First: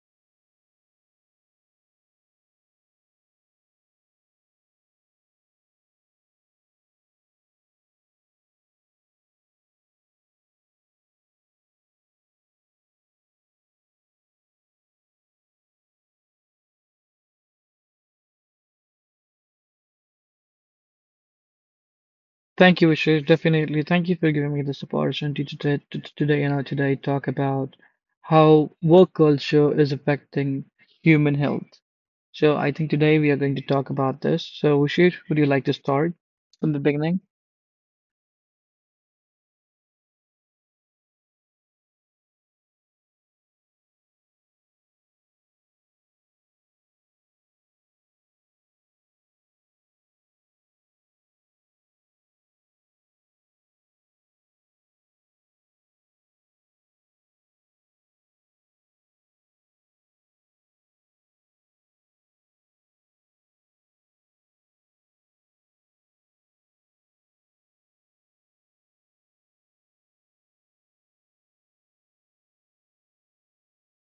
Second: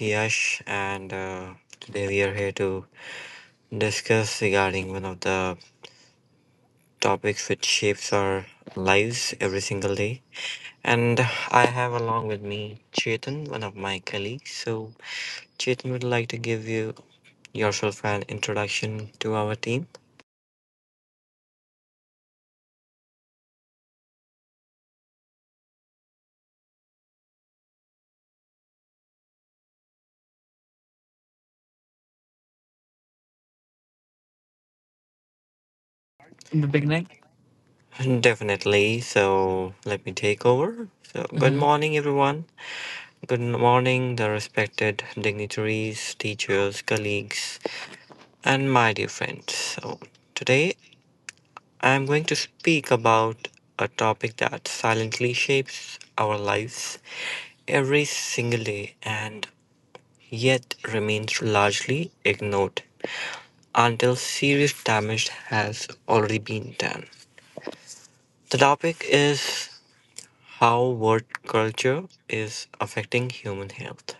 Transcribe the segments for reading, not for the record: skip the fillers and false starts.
Yash, and today we are here to discuss regarding one of the topics which shapes our lives every single day. And I have along with me Chetan, one of my colleagues. So Chetan would like to give you yourself an introduction to our team. Thank you, Ashish. Definitely. Thank you for giving me this opportunity to, t- to today, you know, today talk about how work culture is affecting human health. So I think today we are going to talk about this. So Ashish, would you like to start In the from the beginning. beginning? Definitely. So let me take over. So good morning, everyone. Good morning, the respected dignitaries, teachers, colleagues and my dear friends. So, today I'm going to speak about a topic that silently shapes our lives every single day and yet remains largely ignored until serious damage has already been done. The topic is how work culture is affecting human health.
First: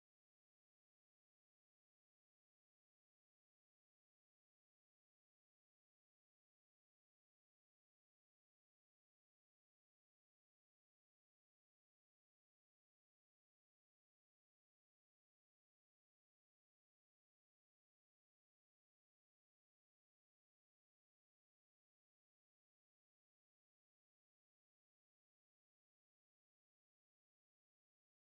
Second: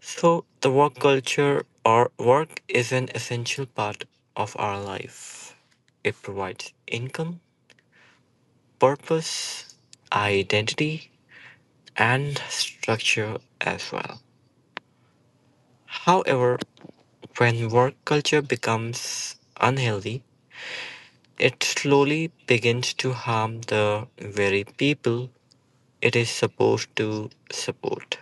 So, the work culture or work is an essential part of our life. It provides income, purpose, identity, and structure as well. However, when work culture becomes unhealthy, it slowly begins to harm the very people it is supposed to support.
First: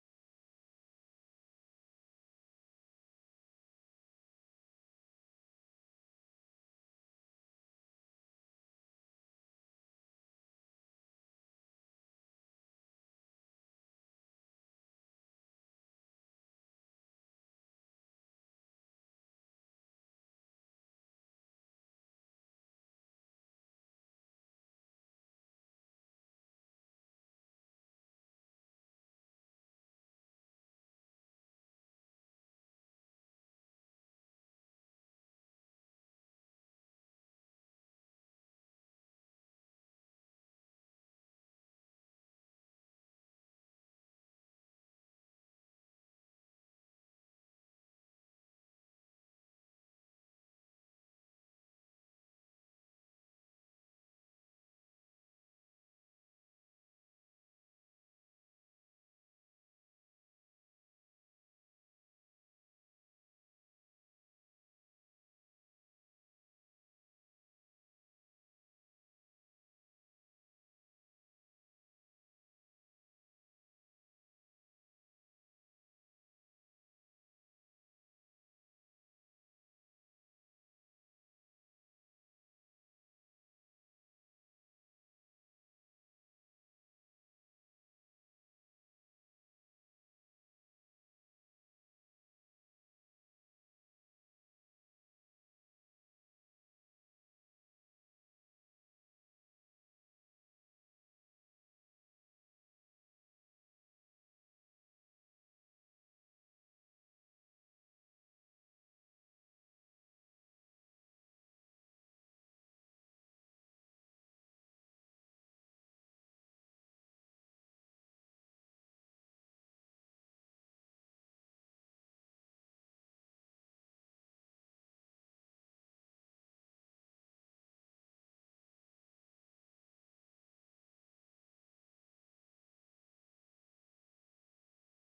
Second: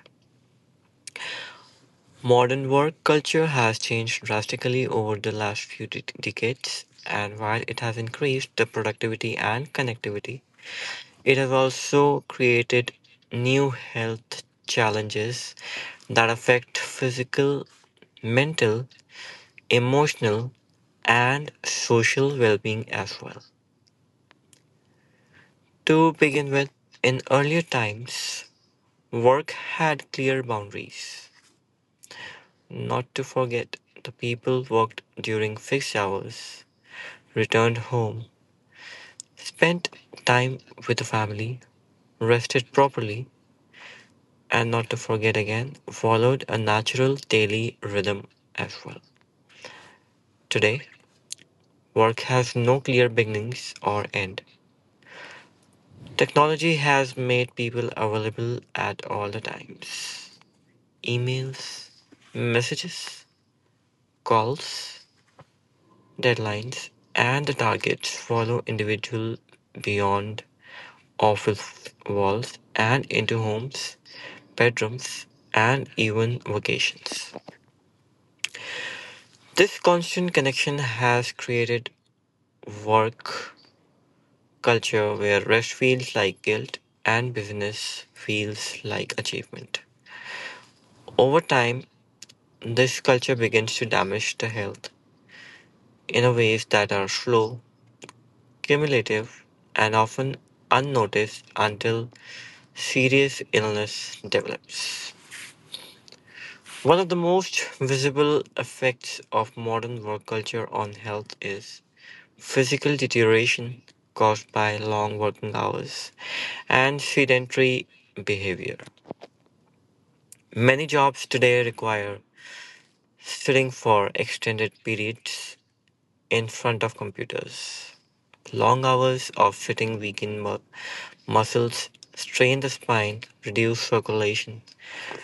Modern work culture has changed drastically over the last few decades, and while it has increased the productivity and connectivity, it has also created new health challenges that affect physical, mental, emotional, and social well being as well. To begin with, in earlier times, work had clear boundaries. Not to forget, the people worked during fixed hours, returned home, spent time with the family, rested properly, and not to forget again, followed a natural daily rhythm as well. Today, work has no clear beginnings or end. Technology has made people available at all the times. Emails, messages, calls, deadlines, and the targets follow individuals beyond office walls and into homes, bedrooms, and even vacations. This constant connection has created work culture where rest feels like guilt and business feels like achievement. Over time, this culture begins to damage the health in a ways that are slow, cumulative, and often unnoticed until serious illness develops. One of the most visible effects of modern work culture on health is physical deterioration caused by long working hours and sedentary behavior. Many jobs today require sitting for extended periods in front of computers. Long hours of sitting weaken muscles, strain the spine, reduce circulation,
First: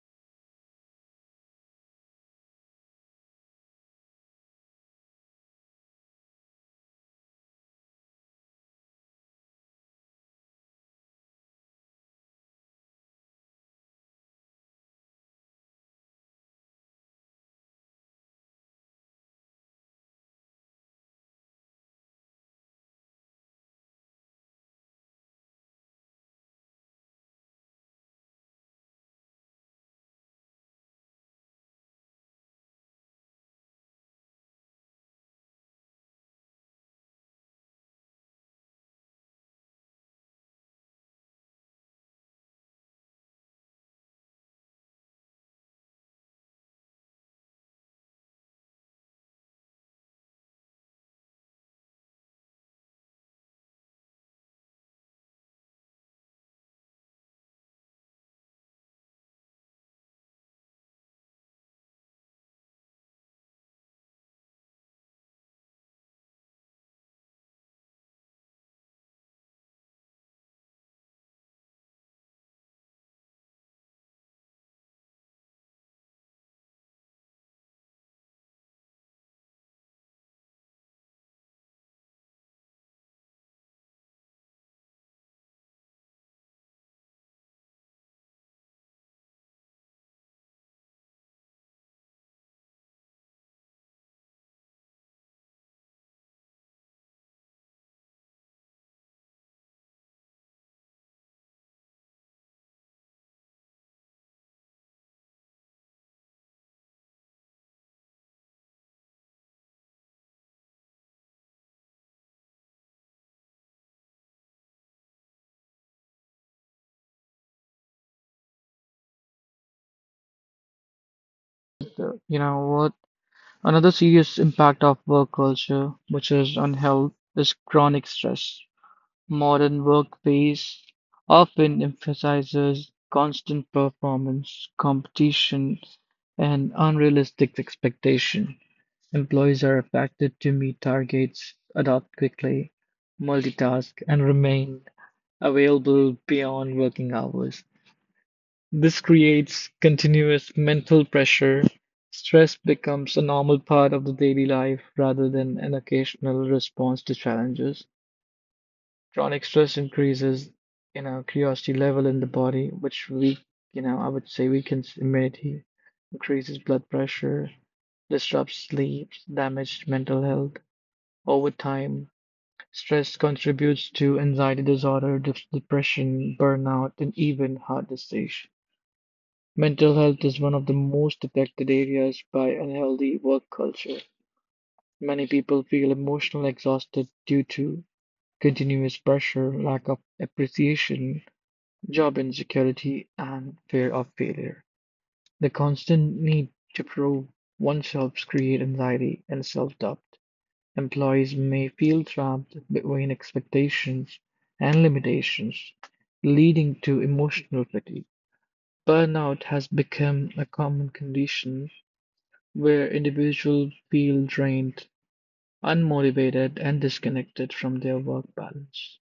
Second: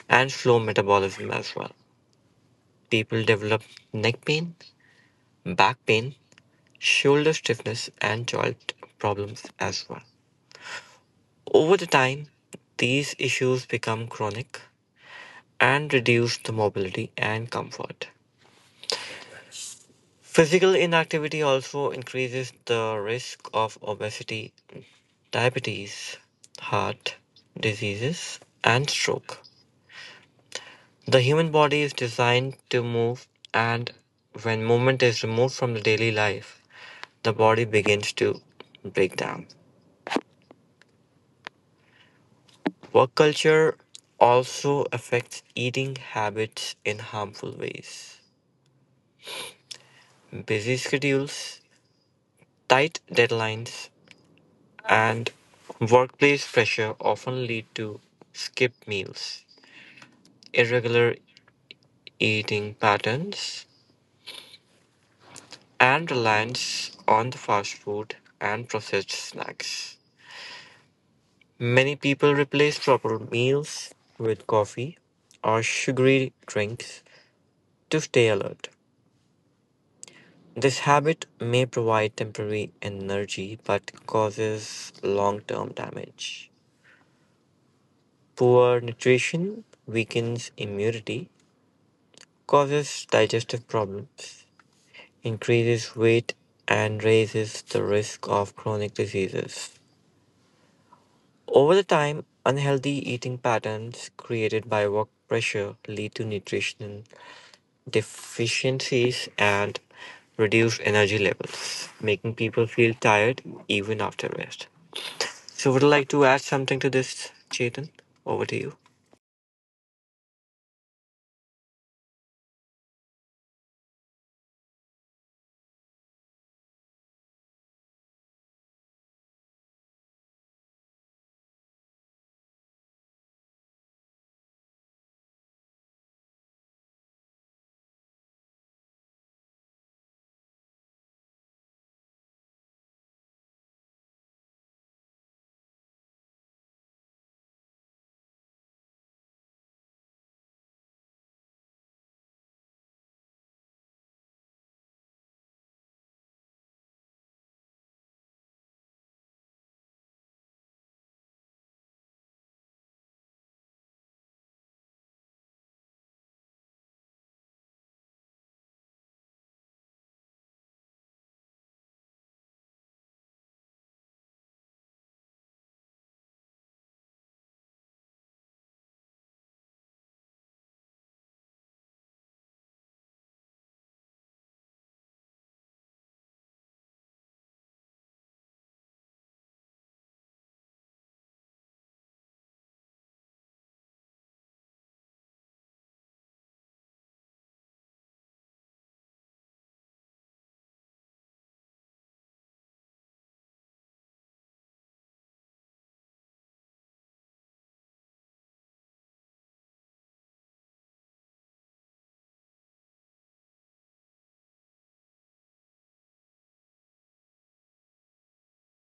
and slow metabolism as well. People develop neck pain, back pain, shoulder stiffness, and joint problems as well. Over the time, these issues become chronic and reduce the mobility and comfort. Physical inactivity also increases the risk of obesity, diabetes, heart diseases, and stroke. The human body is designed to move, and when movement is removed from the daily life, the body begins to break down. Work culture also affects eating habits in harmful ways. Busy schedules, tight deadlines, and workplace pressure often lead to skipped meals, irregular eating patterns, and reliance on the fast food and processed snacks. Many people replace proper meals with coffee or sugary drinks to stay alert. This habit may provide temporary energy but causes long term damage. Poor nutrition weakens immunity, causes digestive problems, increases weight, and raises the risk of chronic diseases. Over the time, unhealthy eating patterns created by work pressure lead to nutritional deficiencies and reduced energy levels, making people feel tired even after rest. So, would you like to add something to this, Chetan? Over to you. So, you know what? Another serious impact of work culture, which is on health, is chronic stress. Modern workplace often emphasizes constant performance, competition, and unrealistic expectation. Employees are expected to meet targets, adapt quickly, multitask, and remain available beyond working hours. This creates continuous mental pressure. Stress becomes a normal part of the daily life rather than an occasional response to challenges chronic stress increases, curiosity level in the body, which I would say weakens immunity, increases blood pressure, disrupts sleep, damaged mental health. Over time, stress contributes to anxiety disorder, depression, burnout, and even heart disease. Mental health is one of the most affected areas by unhealthy work culture. Many people feel emotionally exhausted due to continuous pressure, lack of appreciation, job insecurity, and fear of failure. The constant need to prove oneself create anxiety and self-doubt. Employees may feel trapped between expectations and limitations, leading to emotional fatigue. Burnout has become a common condition where individuals feel drained, unmotivated, and disconnected from their work balance.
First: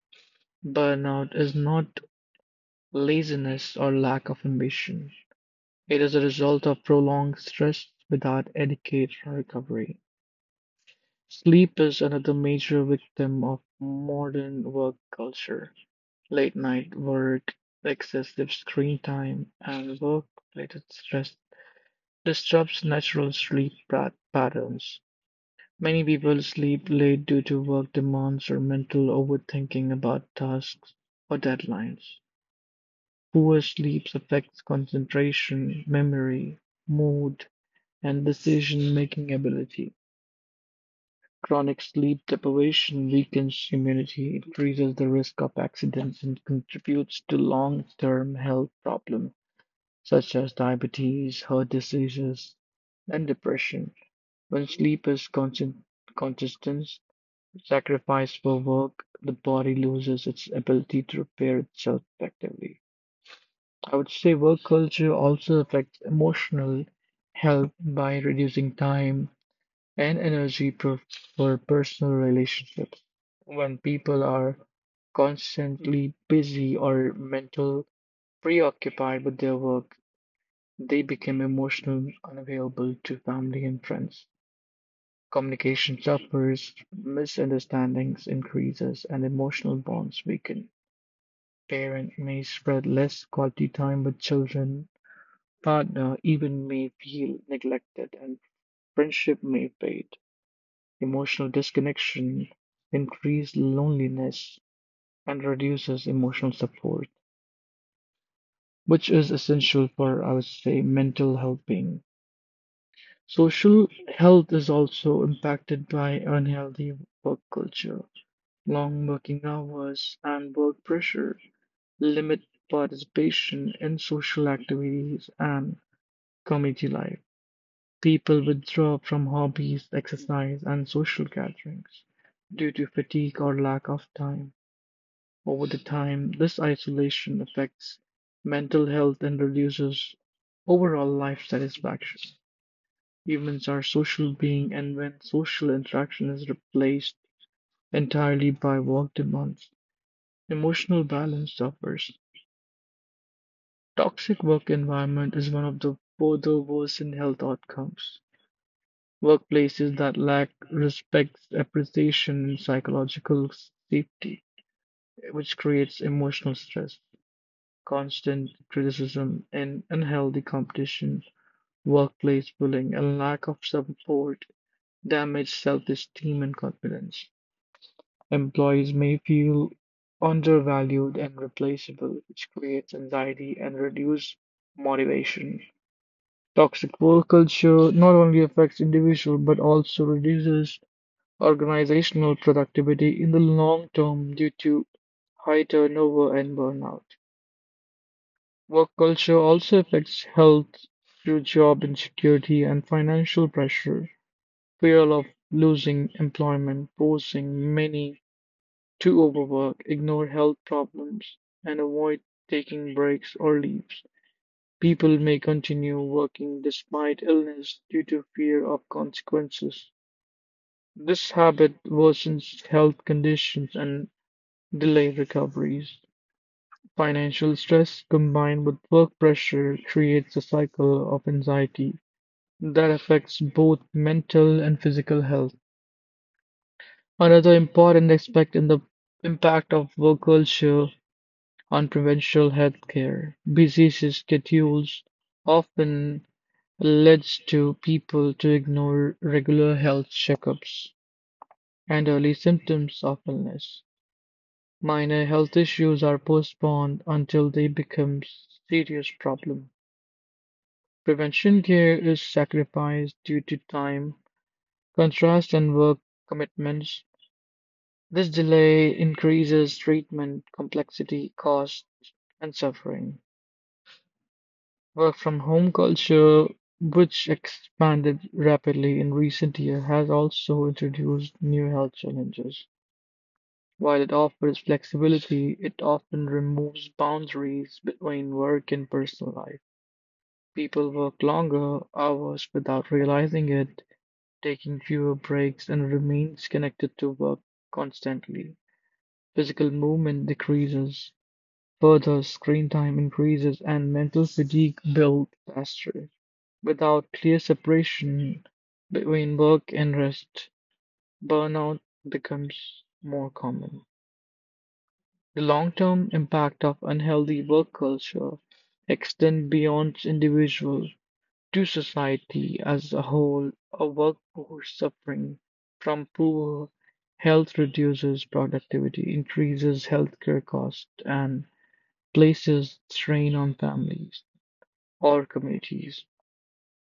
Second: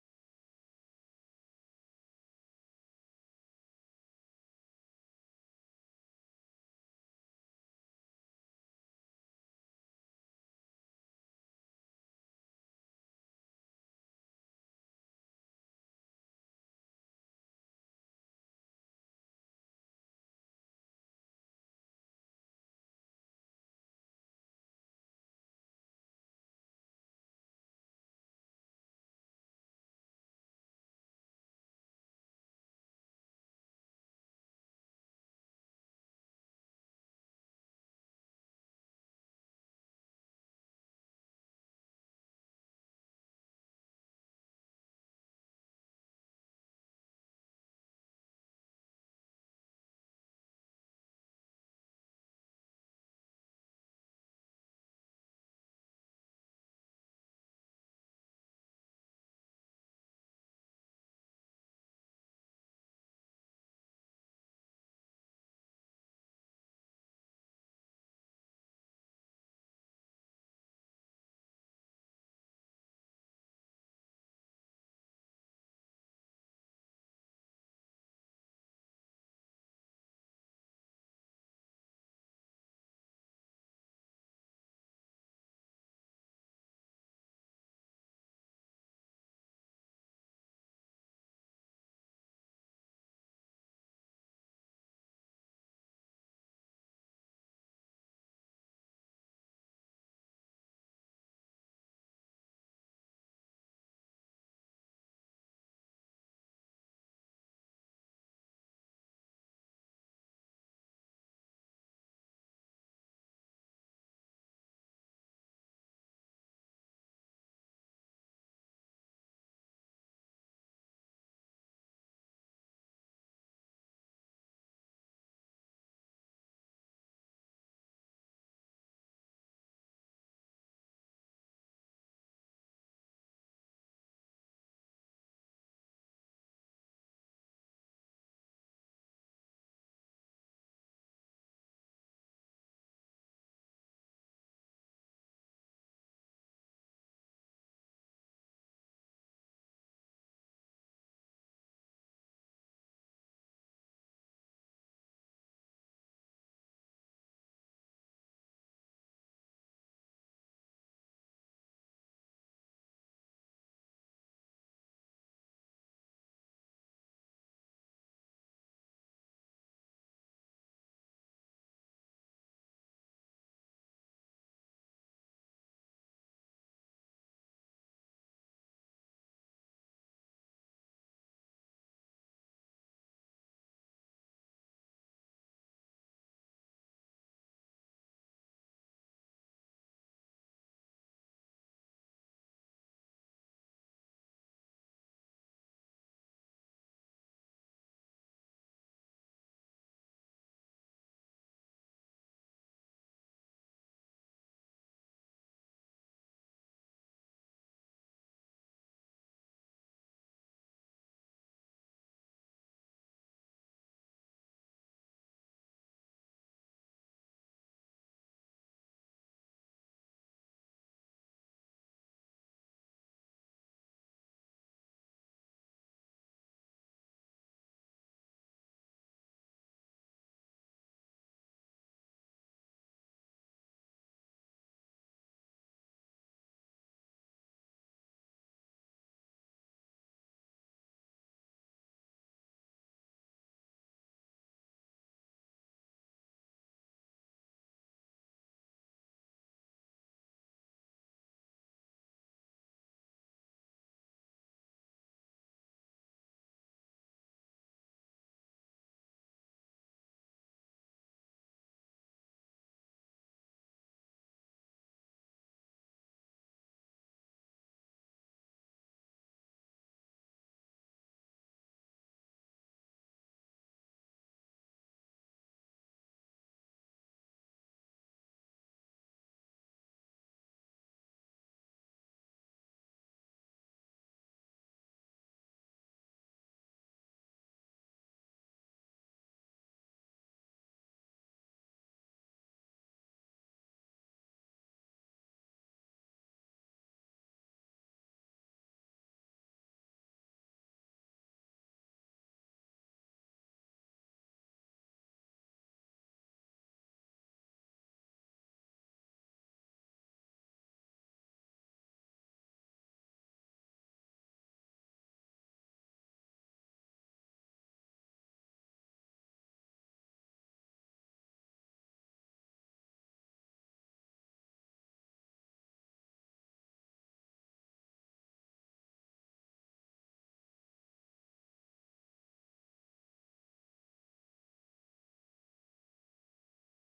Burnout is not laziness or lack of ambition. It is a result of prolonged stress without adequate recovery. Sleep is another major victim of modern work culture. Late night work, excessive screen time, and work-related stress disrupts natural sleep patterns. Many people sleep late due to work demands or mental overthinking about tasks or deadlines. Poor sleep affects concentration, memory, mood, and decision-making ability. Chronic sleep deprivation weakens immunity, increases the risk of accidents, and contributes to long-term health problems such as diabetes, heart diseases, and depression. When sleep is constant, consistent, sacrificed for work, the body loses its ability to repair itself effectively. I would say work culture also affects emotional health by reducing time and energy for personal relationships. When people are constantly busy or mental preoccupied with their work, they become emotionally unavailable to family and friends. Communication suffers, misunderstandings increases, and emotional bonds weaken. Parents may spread less quality time with children, partner even may feel neglected, and friendship may fade. Emotional disconnection increases loneliness and reduces emotional support, which is essential for, I would say, mental well being. Social health is also impacted by unhealthy work culture. Long working hours and work pressure limit participation in social activities and community life. People withdraw from hobbies, exercise, and social gatherings due to fatigue or lack of time. Over the time, this isolation affects mental health and reduces overall life satisfaction. Humans are social beings, and when social interaction is replaced entirely by work demands, emotional balance suffers. Toxic work environment is one of the further worsened health outcomes. Workplaces that lack respect, appreciation, and psychological safety, which creates emotional stress, constant criticism, and unhealthy competition, workplace bullying, and lack of support damage self-esteem and confidence. Employees may feel undervalued and replaceable, which creates anxiety and reduces motivation. Toxic work culture not only affects individuals but also reduces organizational productivity in the long term due to high turnover and burnout. Work culture also affects health through job insecurity and financial pressure. Fear of losing employment forcing many to overwork, ignore health problems, and avoid taking breaks or leaves. People may continue working despite illness due to fear of consequences. This habit worsens health conditions and delayed recoveries, financial stress combined with work pressure creates a cycle of anxiety that affects both mental and physical health. Another important aspect in the impact of work culture on provincial health care. Busy schedules often leads to people to ignore regular health checkups and early symptoms of illness. Minor health issues are postponed until they become serious problems. Prevention care is sacrificed due to time, contrast, and work commitments. This delay increases treatment complexity, costs, and suffering. Work from home culture, which expanded rapidly in recent years, has also introduced new health challenges. While it offers flexibility, it often removes boundaries between work and personal life. People work longer hours without realizing it, taking fewer breaks, and remains connected to work constantly. Physical movement decreases, further screen time increases, and mental fatigue builds faster. Without clear separation between work and rest, burnout becomes more common. The long-term impact of unhealthy work culture extend beyond individuals to society as a whole. A workforce suffering from poor health reduces productivity, increases healthcare costs, and places strain on families or communities.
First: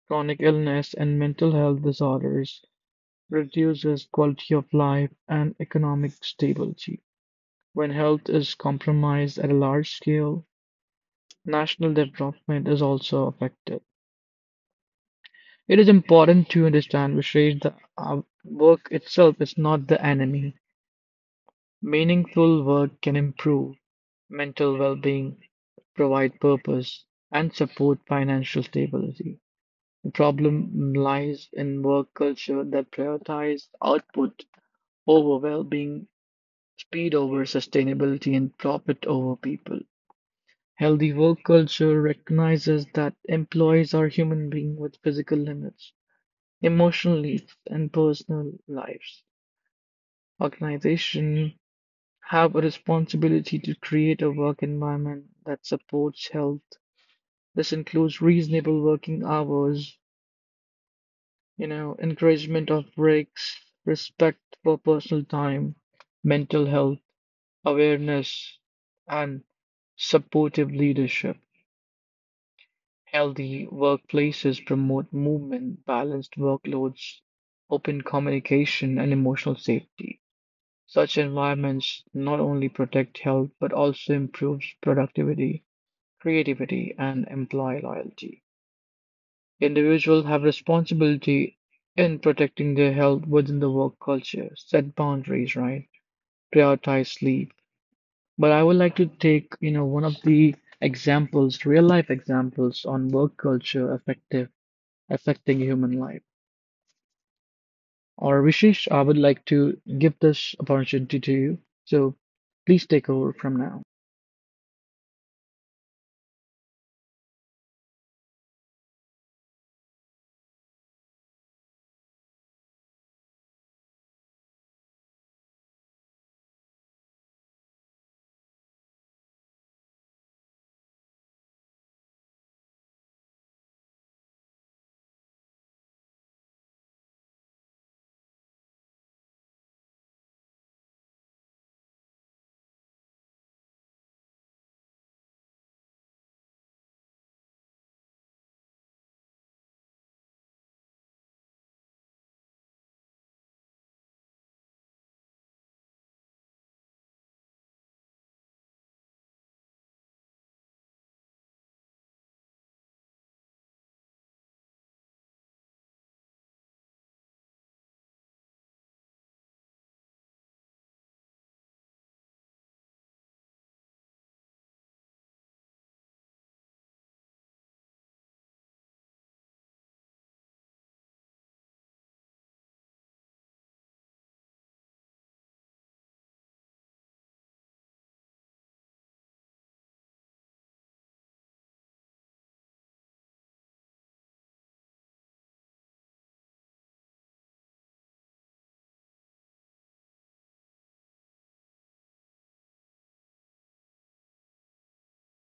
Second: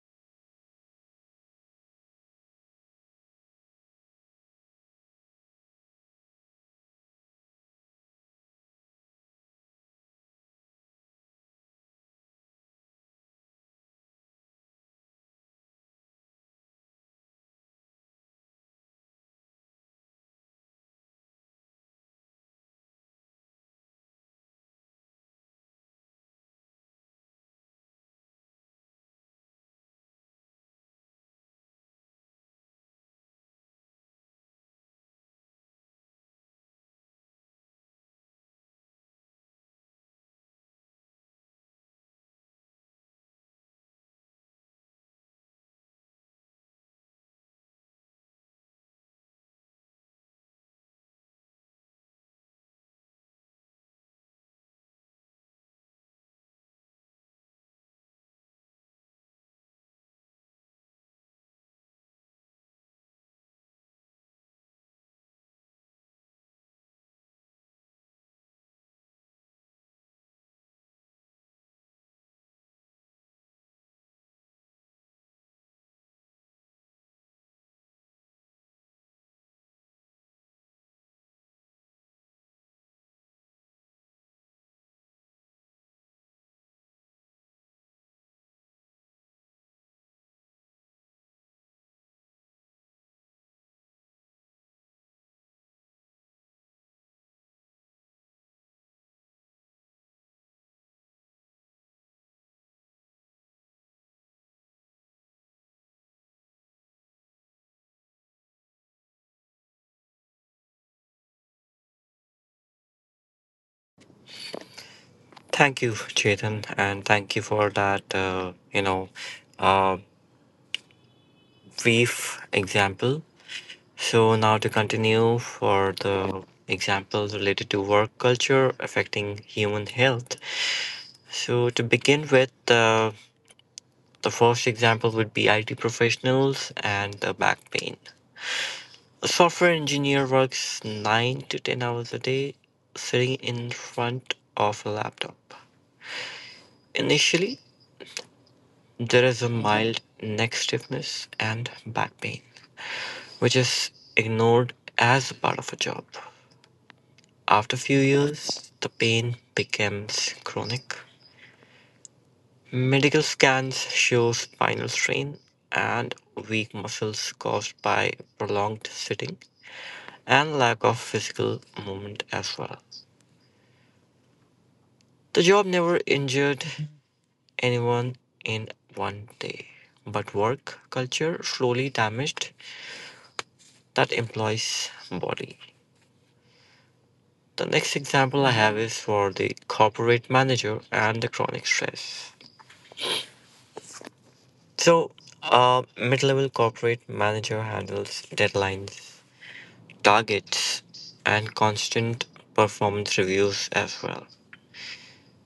Chronic illness and mental health disorders reduces quality of life and economic stability. When health is compromised at a large scale, national development is also affected. It is important to understand which rates the work itself is not the enemy. Meaningful work can improve mental well-being, provide purpose, and support financial stability. The problem lies in work culture that prioritizes output over well-being, speed over sustainability, and profit over people. Healthy work culture recognizes that employees are human beings with physical limits, emotional needs, and personal lives. Organizations have a responsibility to create a work environment that supports health. This includes reasonable working hours, encouragement of breaks, respect for personal time, mental health awareness, and supportive leadership. Healthy workplaces promote movement, balanced workloads, open communication, and emotional safety. Such environments not only protect health but also improves productivity, creativity, and employee loyalty. Individuals have responsibility in protecting their health within the work culture, set boundaries, right? Prioritize sleep. But I would like to take, one of the examples, real life examples on work culture affective affecting human life. Or Vishesh, I would like to give this opportunity to you. So please take over from now. Thank you, Chetan, and thank you for that, uh, brief example. So now to continue for the example related to work culture affecting human health. So to begin with, the first example would be IT professionals and the back pain. A software engineer works 9 to 10 hours a day sitting in front of a laptop. Initially, there is a mild neck stiffness and back pain, which is ignored as a part of a job. After a few years, the pain becomes chronic. Medical scans show spinal strain and weak muscles caused by prolonged sitting and lack of physical movement as well. The job never injured anyone in one day, but work culture slowly damaged that employee's body. The next example I have is for the corporate manager and the chronic stress. So, a mid level corporate manager handles deadlines, targets, and constant performance reviews as well.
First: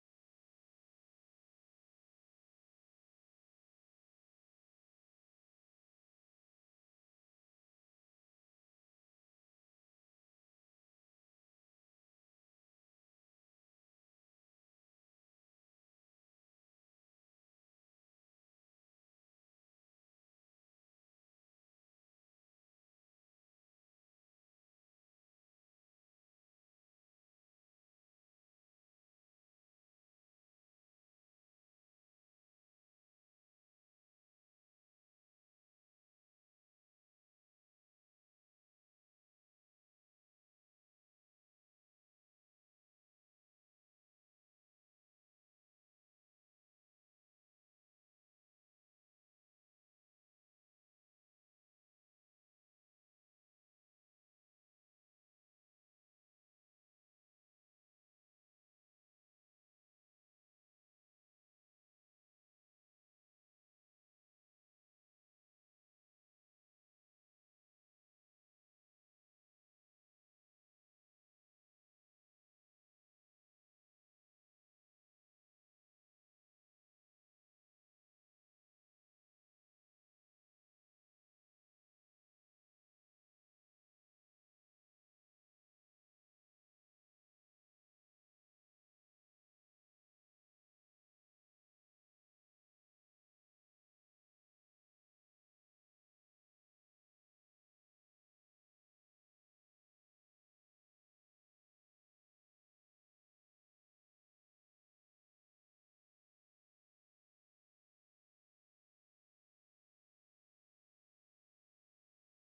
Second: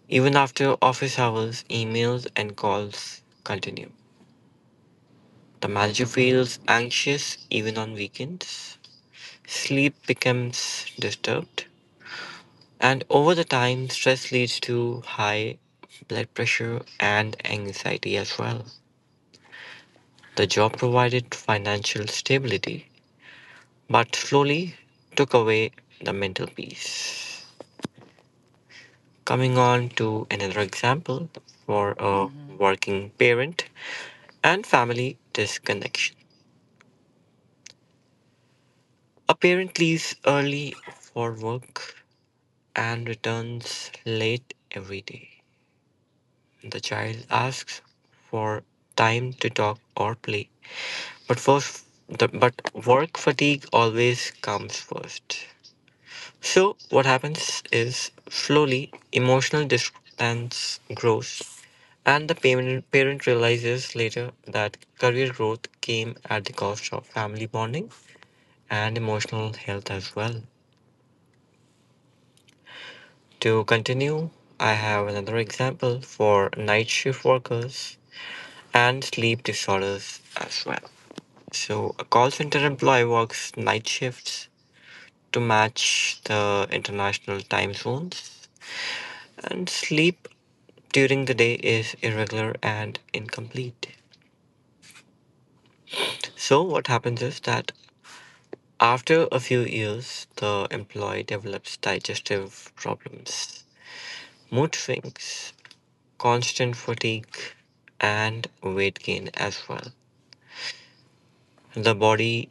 Even after office hours, emails and calls continue. The manager feels anxious even on weekends. Sleep becomes disturbed, and over the time, stress leads to high blood pressure and anxiety as well. The job provided financial stability, but slowly took away the mental peace. Coming on to another example for a working parent and family disconnection. A parent leaves early for work and returns late every day. The child asks for time to talk or play, but but work fatigue always comes first. So what happens is slowly emotional distance grows, and the parent realizes later that career growth came at the cost of family bonding and emotional health as well. To continue, I have another example for night shift workers and sleep disorders as well. So, a call center employee works night shifts to match the international time zones, and sleep during the day is irregular and incomplete. So, what happens is that after a few years, the employee develops digestive problems, mood swings, constant fatigue, and weight gain as well. The body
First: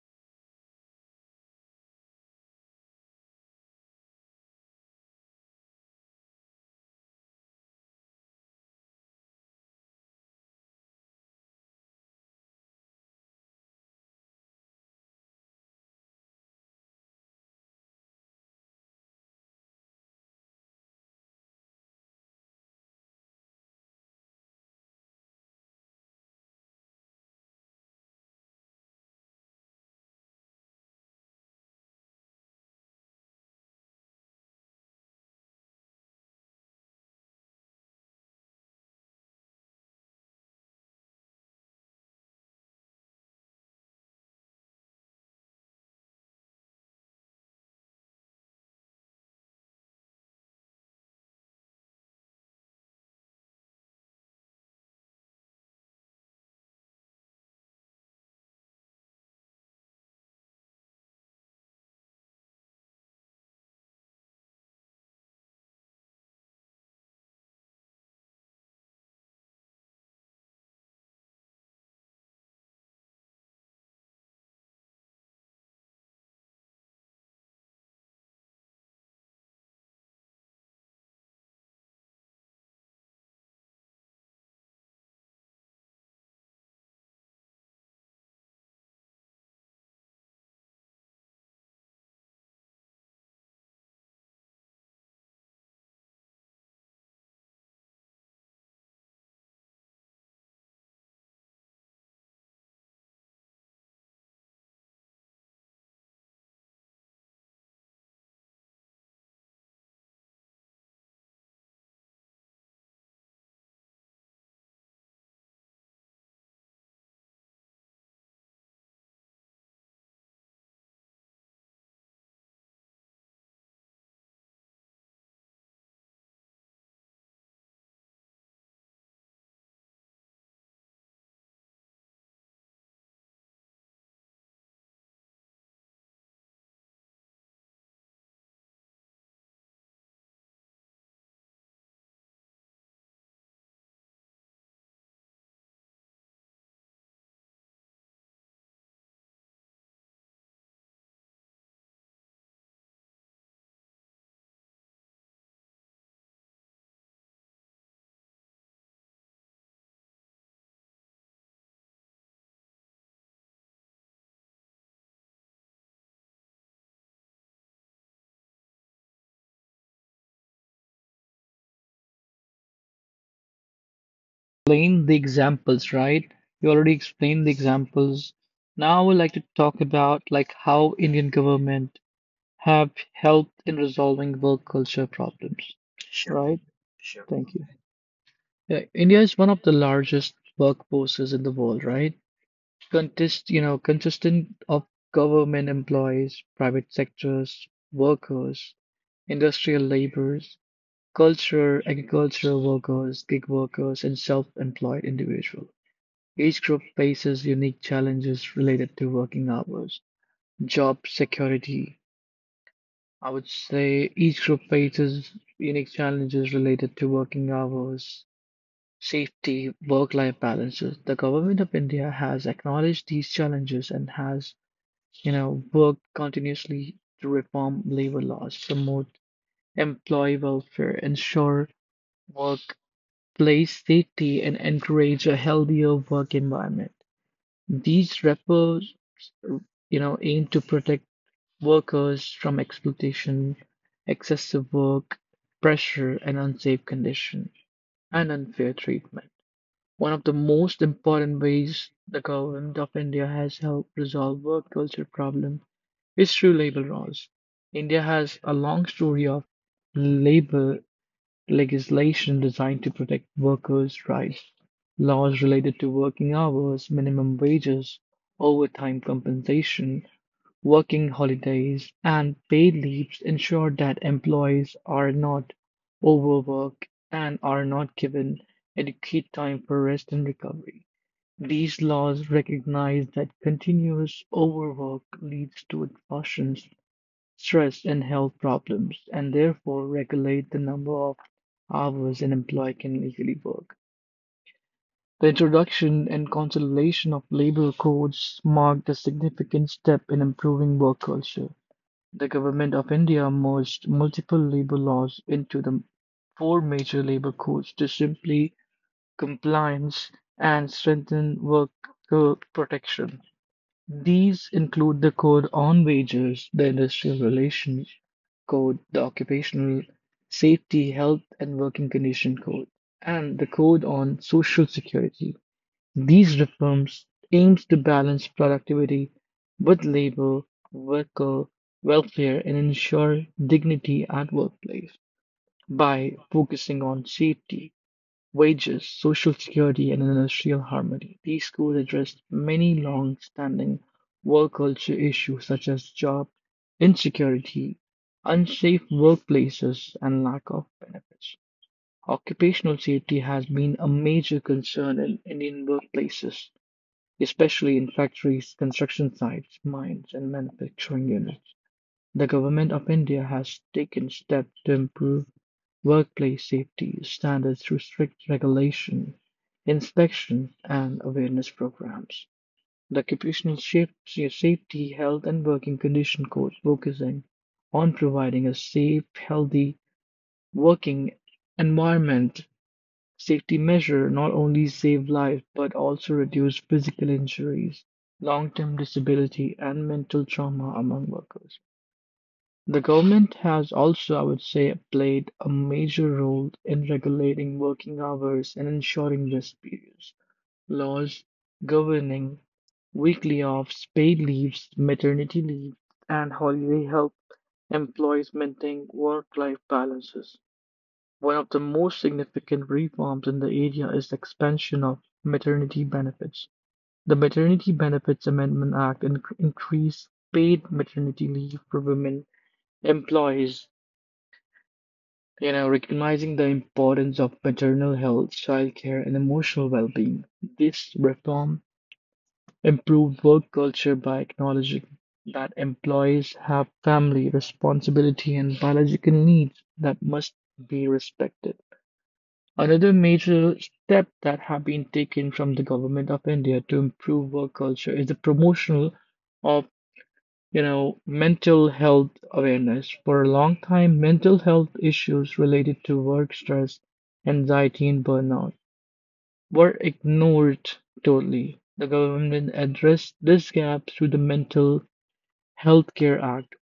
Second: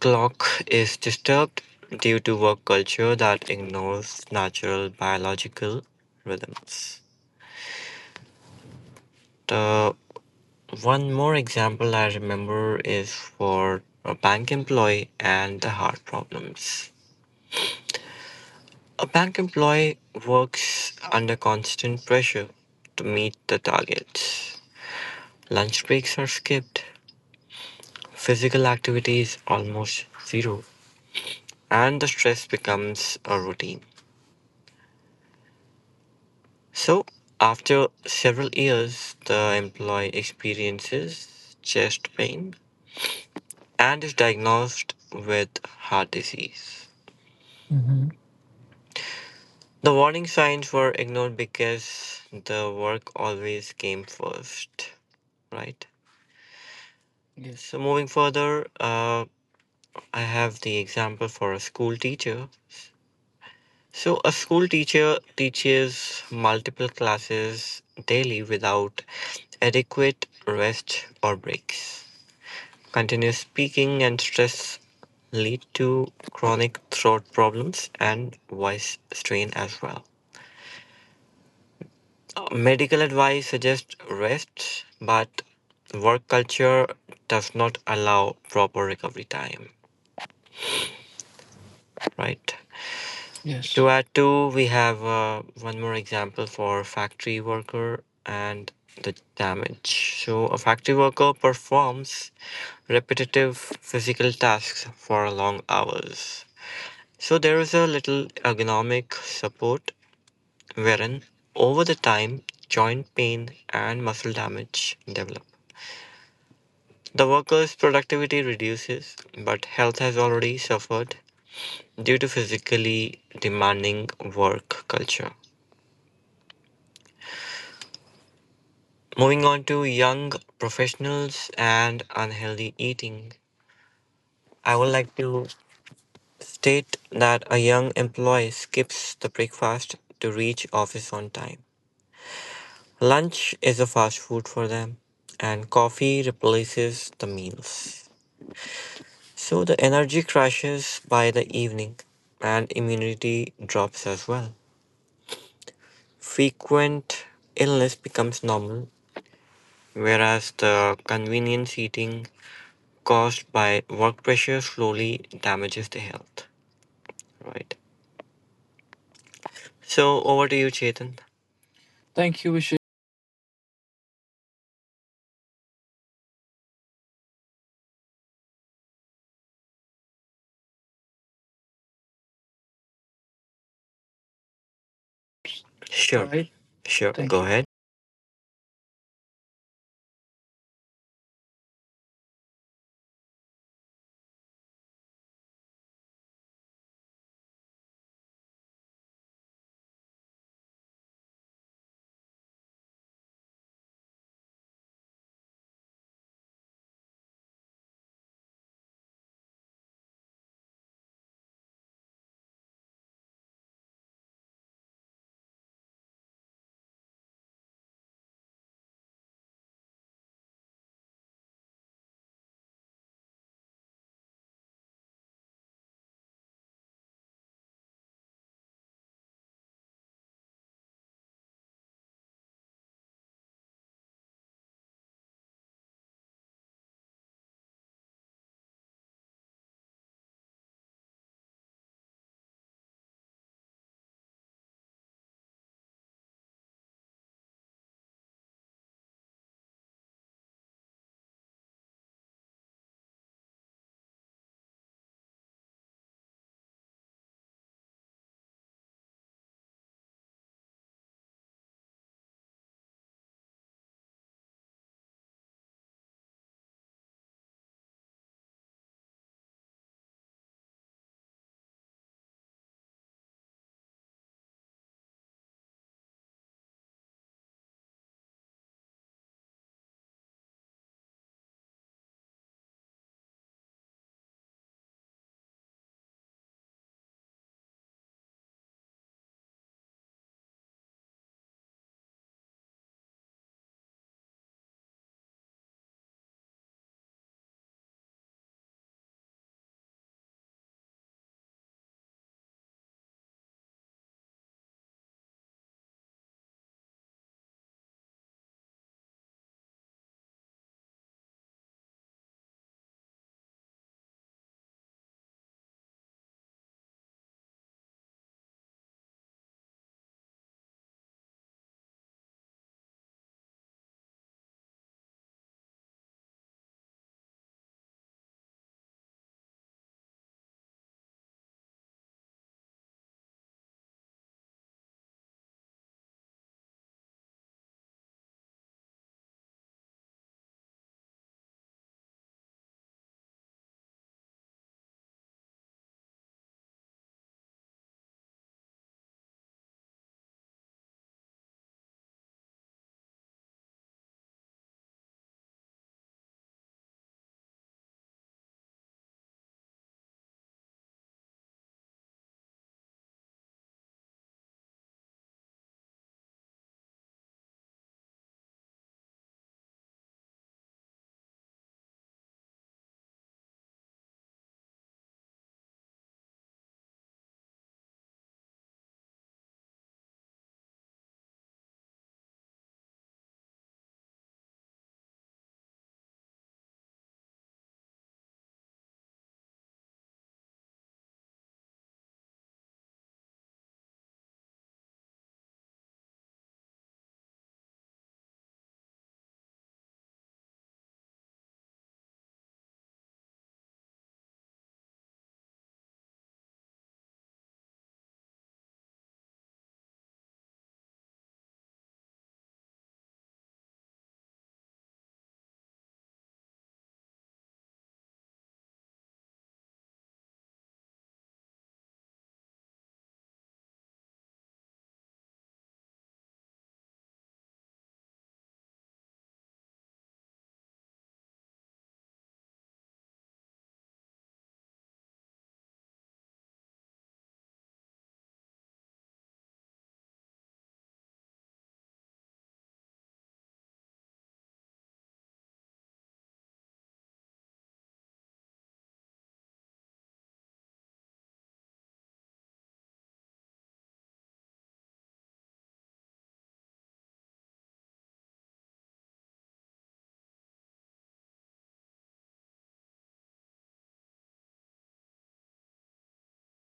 clock is disturbed due to work culture that ignores natural biological rhythms. The one more example I remember is for a bank employee and the heart problems. A bank employee works under constant pressure to meet the targets. Lunch breaks are skipped, physical activity is almost zero, and the stress becomes a routine. So, after several years, the employee experiences chest pain and is diagnosed with heart disease. The warning signs were ignored because the work always came first, right? Yes. So, moving further, I have the example for a school teacher. So, a school teacher teaches multiple classes daily without adequate rest or breaks. Continuous speaking and stress lead to chronic throat problems and voice strain as well. Medical advice suggests rest, but work culture does not allow proper recovery time, right? Yes. To add to, we have one more example for factory worker and the damage. So, a factory worker performs repetitive physical tasks for long hours. So, there is a little ergonomic support wherein over the time, joint pain and muscle damage develop. The worker's productivity reduces, but health has already suffered due to physically demanding work culture. Moving on to young professionals and unhealthy eating, I would like to state that a young employee skips the breakfast to reach office on time. Lunch is a fast food for them, and coffee replaces the meals. So the energy crashes by the evening, and immunity drops as well. Frequent illness becomes normal, whereas the convenient eating caused by work pressure slowly damages the health. Right. So over to you, Chetan. Thank you, Vishesh. Explain the examples, right? You already explained the examples. Now I would like to talk about like how Indian government have helped in resolving work culture problems, Sure, sure, right? right? Sure. Sure. Thank Go you. Thank you. Ahead. Yeah, India is one of the largest workforces in the world, right? Consistent of government employees, private sectors, workers, industrial laborers, culture, agricultural workers, gig workers, and self-employed individual. Each group faces unique challenges related to working hours, job security. I would say each group faces unique challenges related to working hours, safety, work-life balances. The government of India has acknowledged these challenges and has worked continuously to reform labor laws, promote employee welfare, ensure workplace safety, and encourage a healthier work environment. These reforms, aim to protect workers from exploitation, excessive work, pressure, and unsafe conditions, and unfair treatment. One of the most important ways the government of India has helped resolve work culture problems it's true labor laws. India has a long story of labor legislation designed to protect workers' rights. Laws related to working hours, minimum wages, overtime compensation, working holidays, and paid leaves ensure that employees are not overworked and are not given adequate time for rest and recovery. These laws recognize that continuous overwork leads to exhaustion stress, and health problems, and therefore regulate the number of hours an employee can legally work. The introduction and consolidation of labor codes marked a significant step in improving work culture. The Government of India merged multiple labor laws into the four major labor codes to simplify compliance and strengthen worker protection. These include the Code on Wages, the Industrial Relations Code, the Occupational Safety, Health and Working Condition Code, and the Code on Social Security. These reforms aims to balance productivity with labor, worker welfare, and ensure dignity at workplace by focusing on safety, wages, social security, and industrial harmony. These schools addressed many long-standing work culture issues such as job insecurity, unsafe workplaces, and lack of benefits. Occupational safety has been a major concern in Indian workplaces, especially in factories, construction sites, mines, and manufacturing units. The Government of India has taken steps to improve workplace safety standards through strict regulation, inspection and awareness programs. The Occupational Safety, Health and Working Condition Code focusing on providing a safe, healthy working environment. Safety measure not only save lives but also reduce physical injuries, long-term disability and mental trauma among workers. The government has also I would say played a major role in regulating working hours and ensuring rest periods. Laws governing weekly offs, paid leaves, maternity leave, and holiday help employees maintain work-life balances. One of the most significant reforms in the area is the expansion of maternity benefits. The Maternity Benefits Amendment Act increased paid maternity leave for women employees, you know, recognizing the importance of maternal health, childcare, and emotional well-being. This reform improved work culture by acknowledging that employees have family responsibility and biological needs that must be respected. Another major step that have been taken from the government of India to improve work culture is the promotion of mental health awareness. For a long time, mental health issues related to work stress, anxiety, and burnout were ignored totally. The government addressed this gap through the Mental Health Care Act,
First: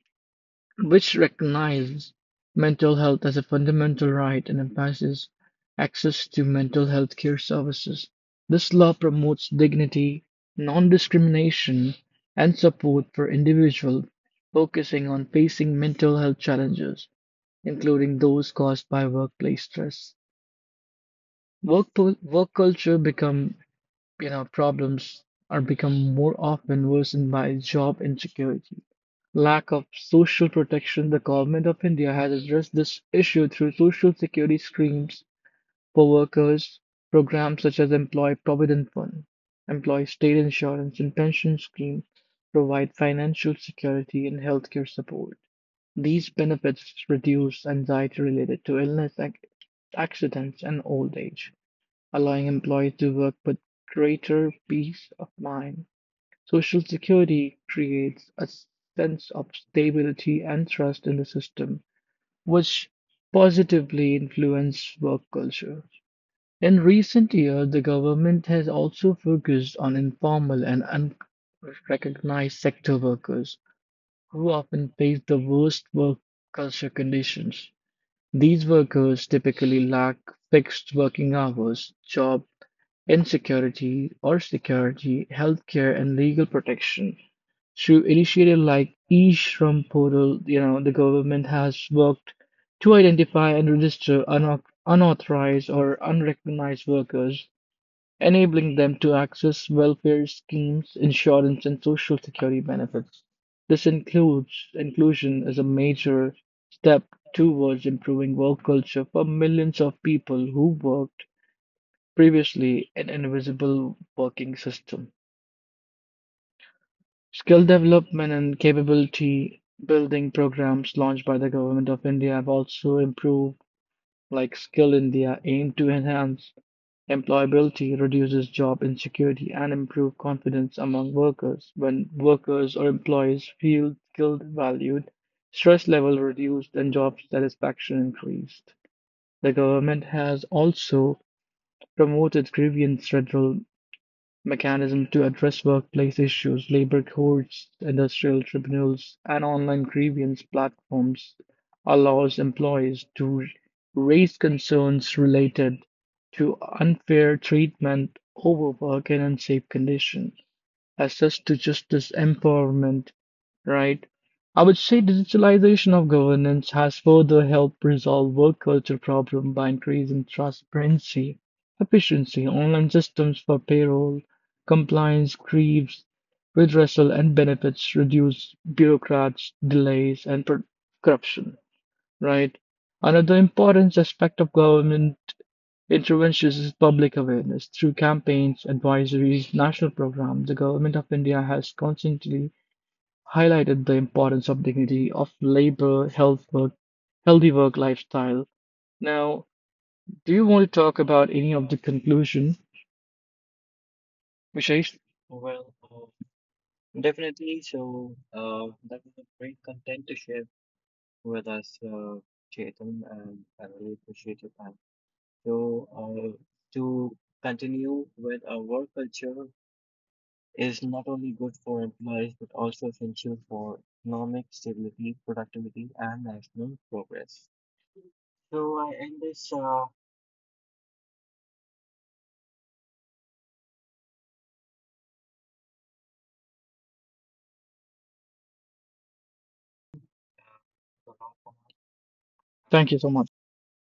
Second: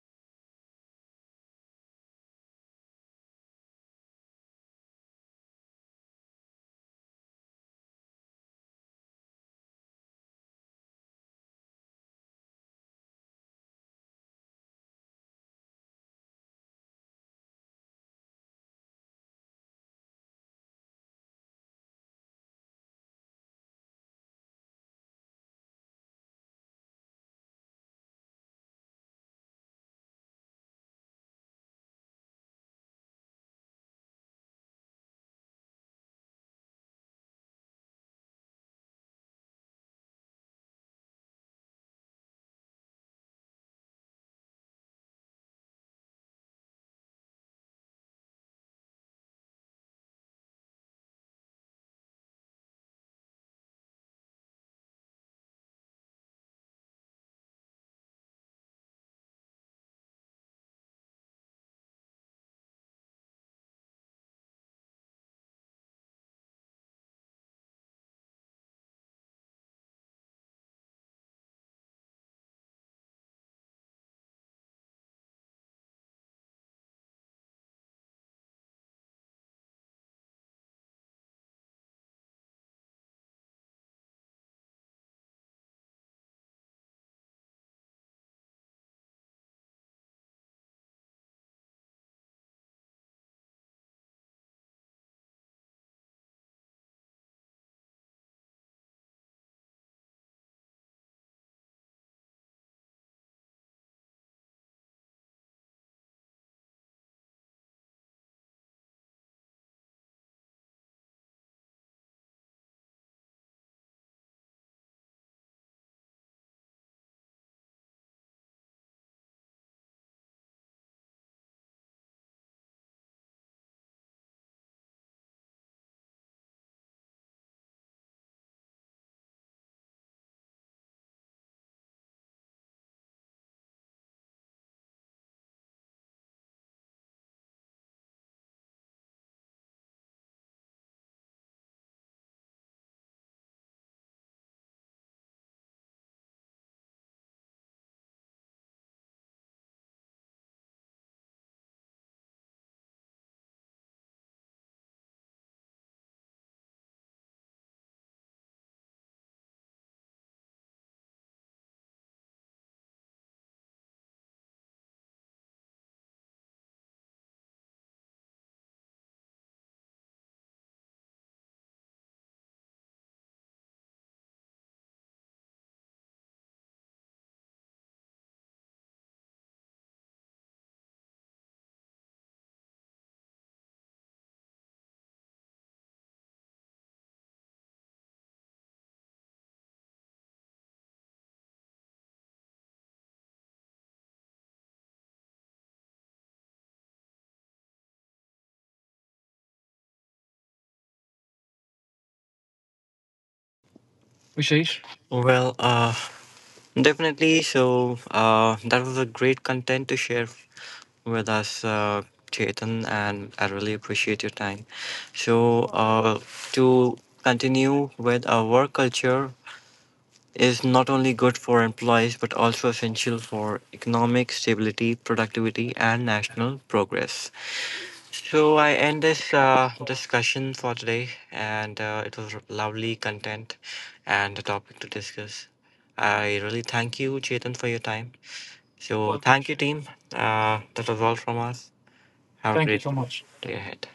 which recognizes mental health as a fundamental right and emphasizes access to mental health care services. This law promotes dignity, non discrimination, and support for individuals, focusing on facing mental health challenges, including those caused by workplace stress. Work culture become problems are become more often worsened by job insecurity. Lack of social protection. The government of India has addressed this issue through social security schemes for workers, programs such as Employee Provident Fund, Employee State Insurance, and pension schemes provide financial security and healthcare support. These benefits reduce anxiety related to illness, accidents, and old age allowing employees to work with greater peace of mind. Social security creates a sense of stability and trust in the system, which positively influence work culture. In recent years, the government has also focused on informal and unrecognized sector workers who often face the worst work culture conditions. These workers typically lack fixed working hours, job insecurity or security, healthcare, and legal protection. Through initiatives like e-Shram portal, the government has worked to identify and register unauthorized or unrecognized workers, enabling them to access welfare schemes, insurance, and social security benefits. This includes inclusion as a major step towards improving work culture for millions of people who work previously an invisible working system, skill development and capability building programs launched by the Government of India have also improved, like Skill India, aim to enhance employability, reduces job insecurity, and improve confidence among workers. When workers or employees feel skilled, valued, stress level reduced, and job satisfaction increased. The government has also promoted grievance redressal mechanisms to address workplace issues, labor courts, industrial tribunals, and online grievance platforms allow employees to raise concerns related to unfair treatment, overwork, and unsafe conditions access to justice, empowerment, right? I would say digitalization of governance has further helped resolve work culture problem by increasing transparency, efficiency, online systems for payroll, compliance, grieves, redressal, and benefits reduce bureaucrats, delays, and corruption, right? Another important aspect of government it reinforces public awareness through campaigns, advisories, national programs. The Government of India has constantly highlighted the importance of dignity, of labor, health work, healthy work lifestyle. Now, do you want to talk about any of the conclusion, Vishesh? Vishesh? Well, definitely. So that was a great content to share with us, Chetan, and I really appreciate your time. So, to continue with our work culture, is not only good for employees but also essential for economic stability, productivity, and national progress. So I end this discussion for today, and it was lovely content and a topic to discuss. I really thank you, Chetan, for your time. So thank you, team. That was all from us. Have a Thank you great Thank so you so much. much. Day ahead.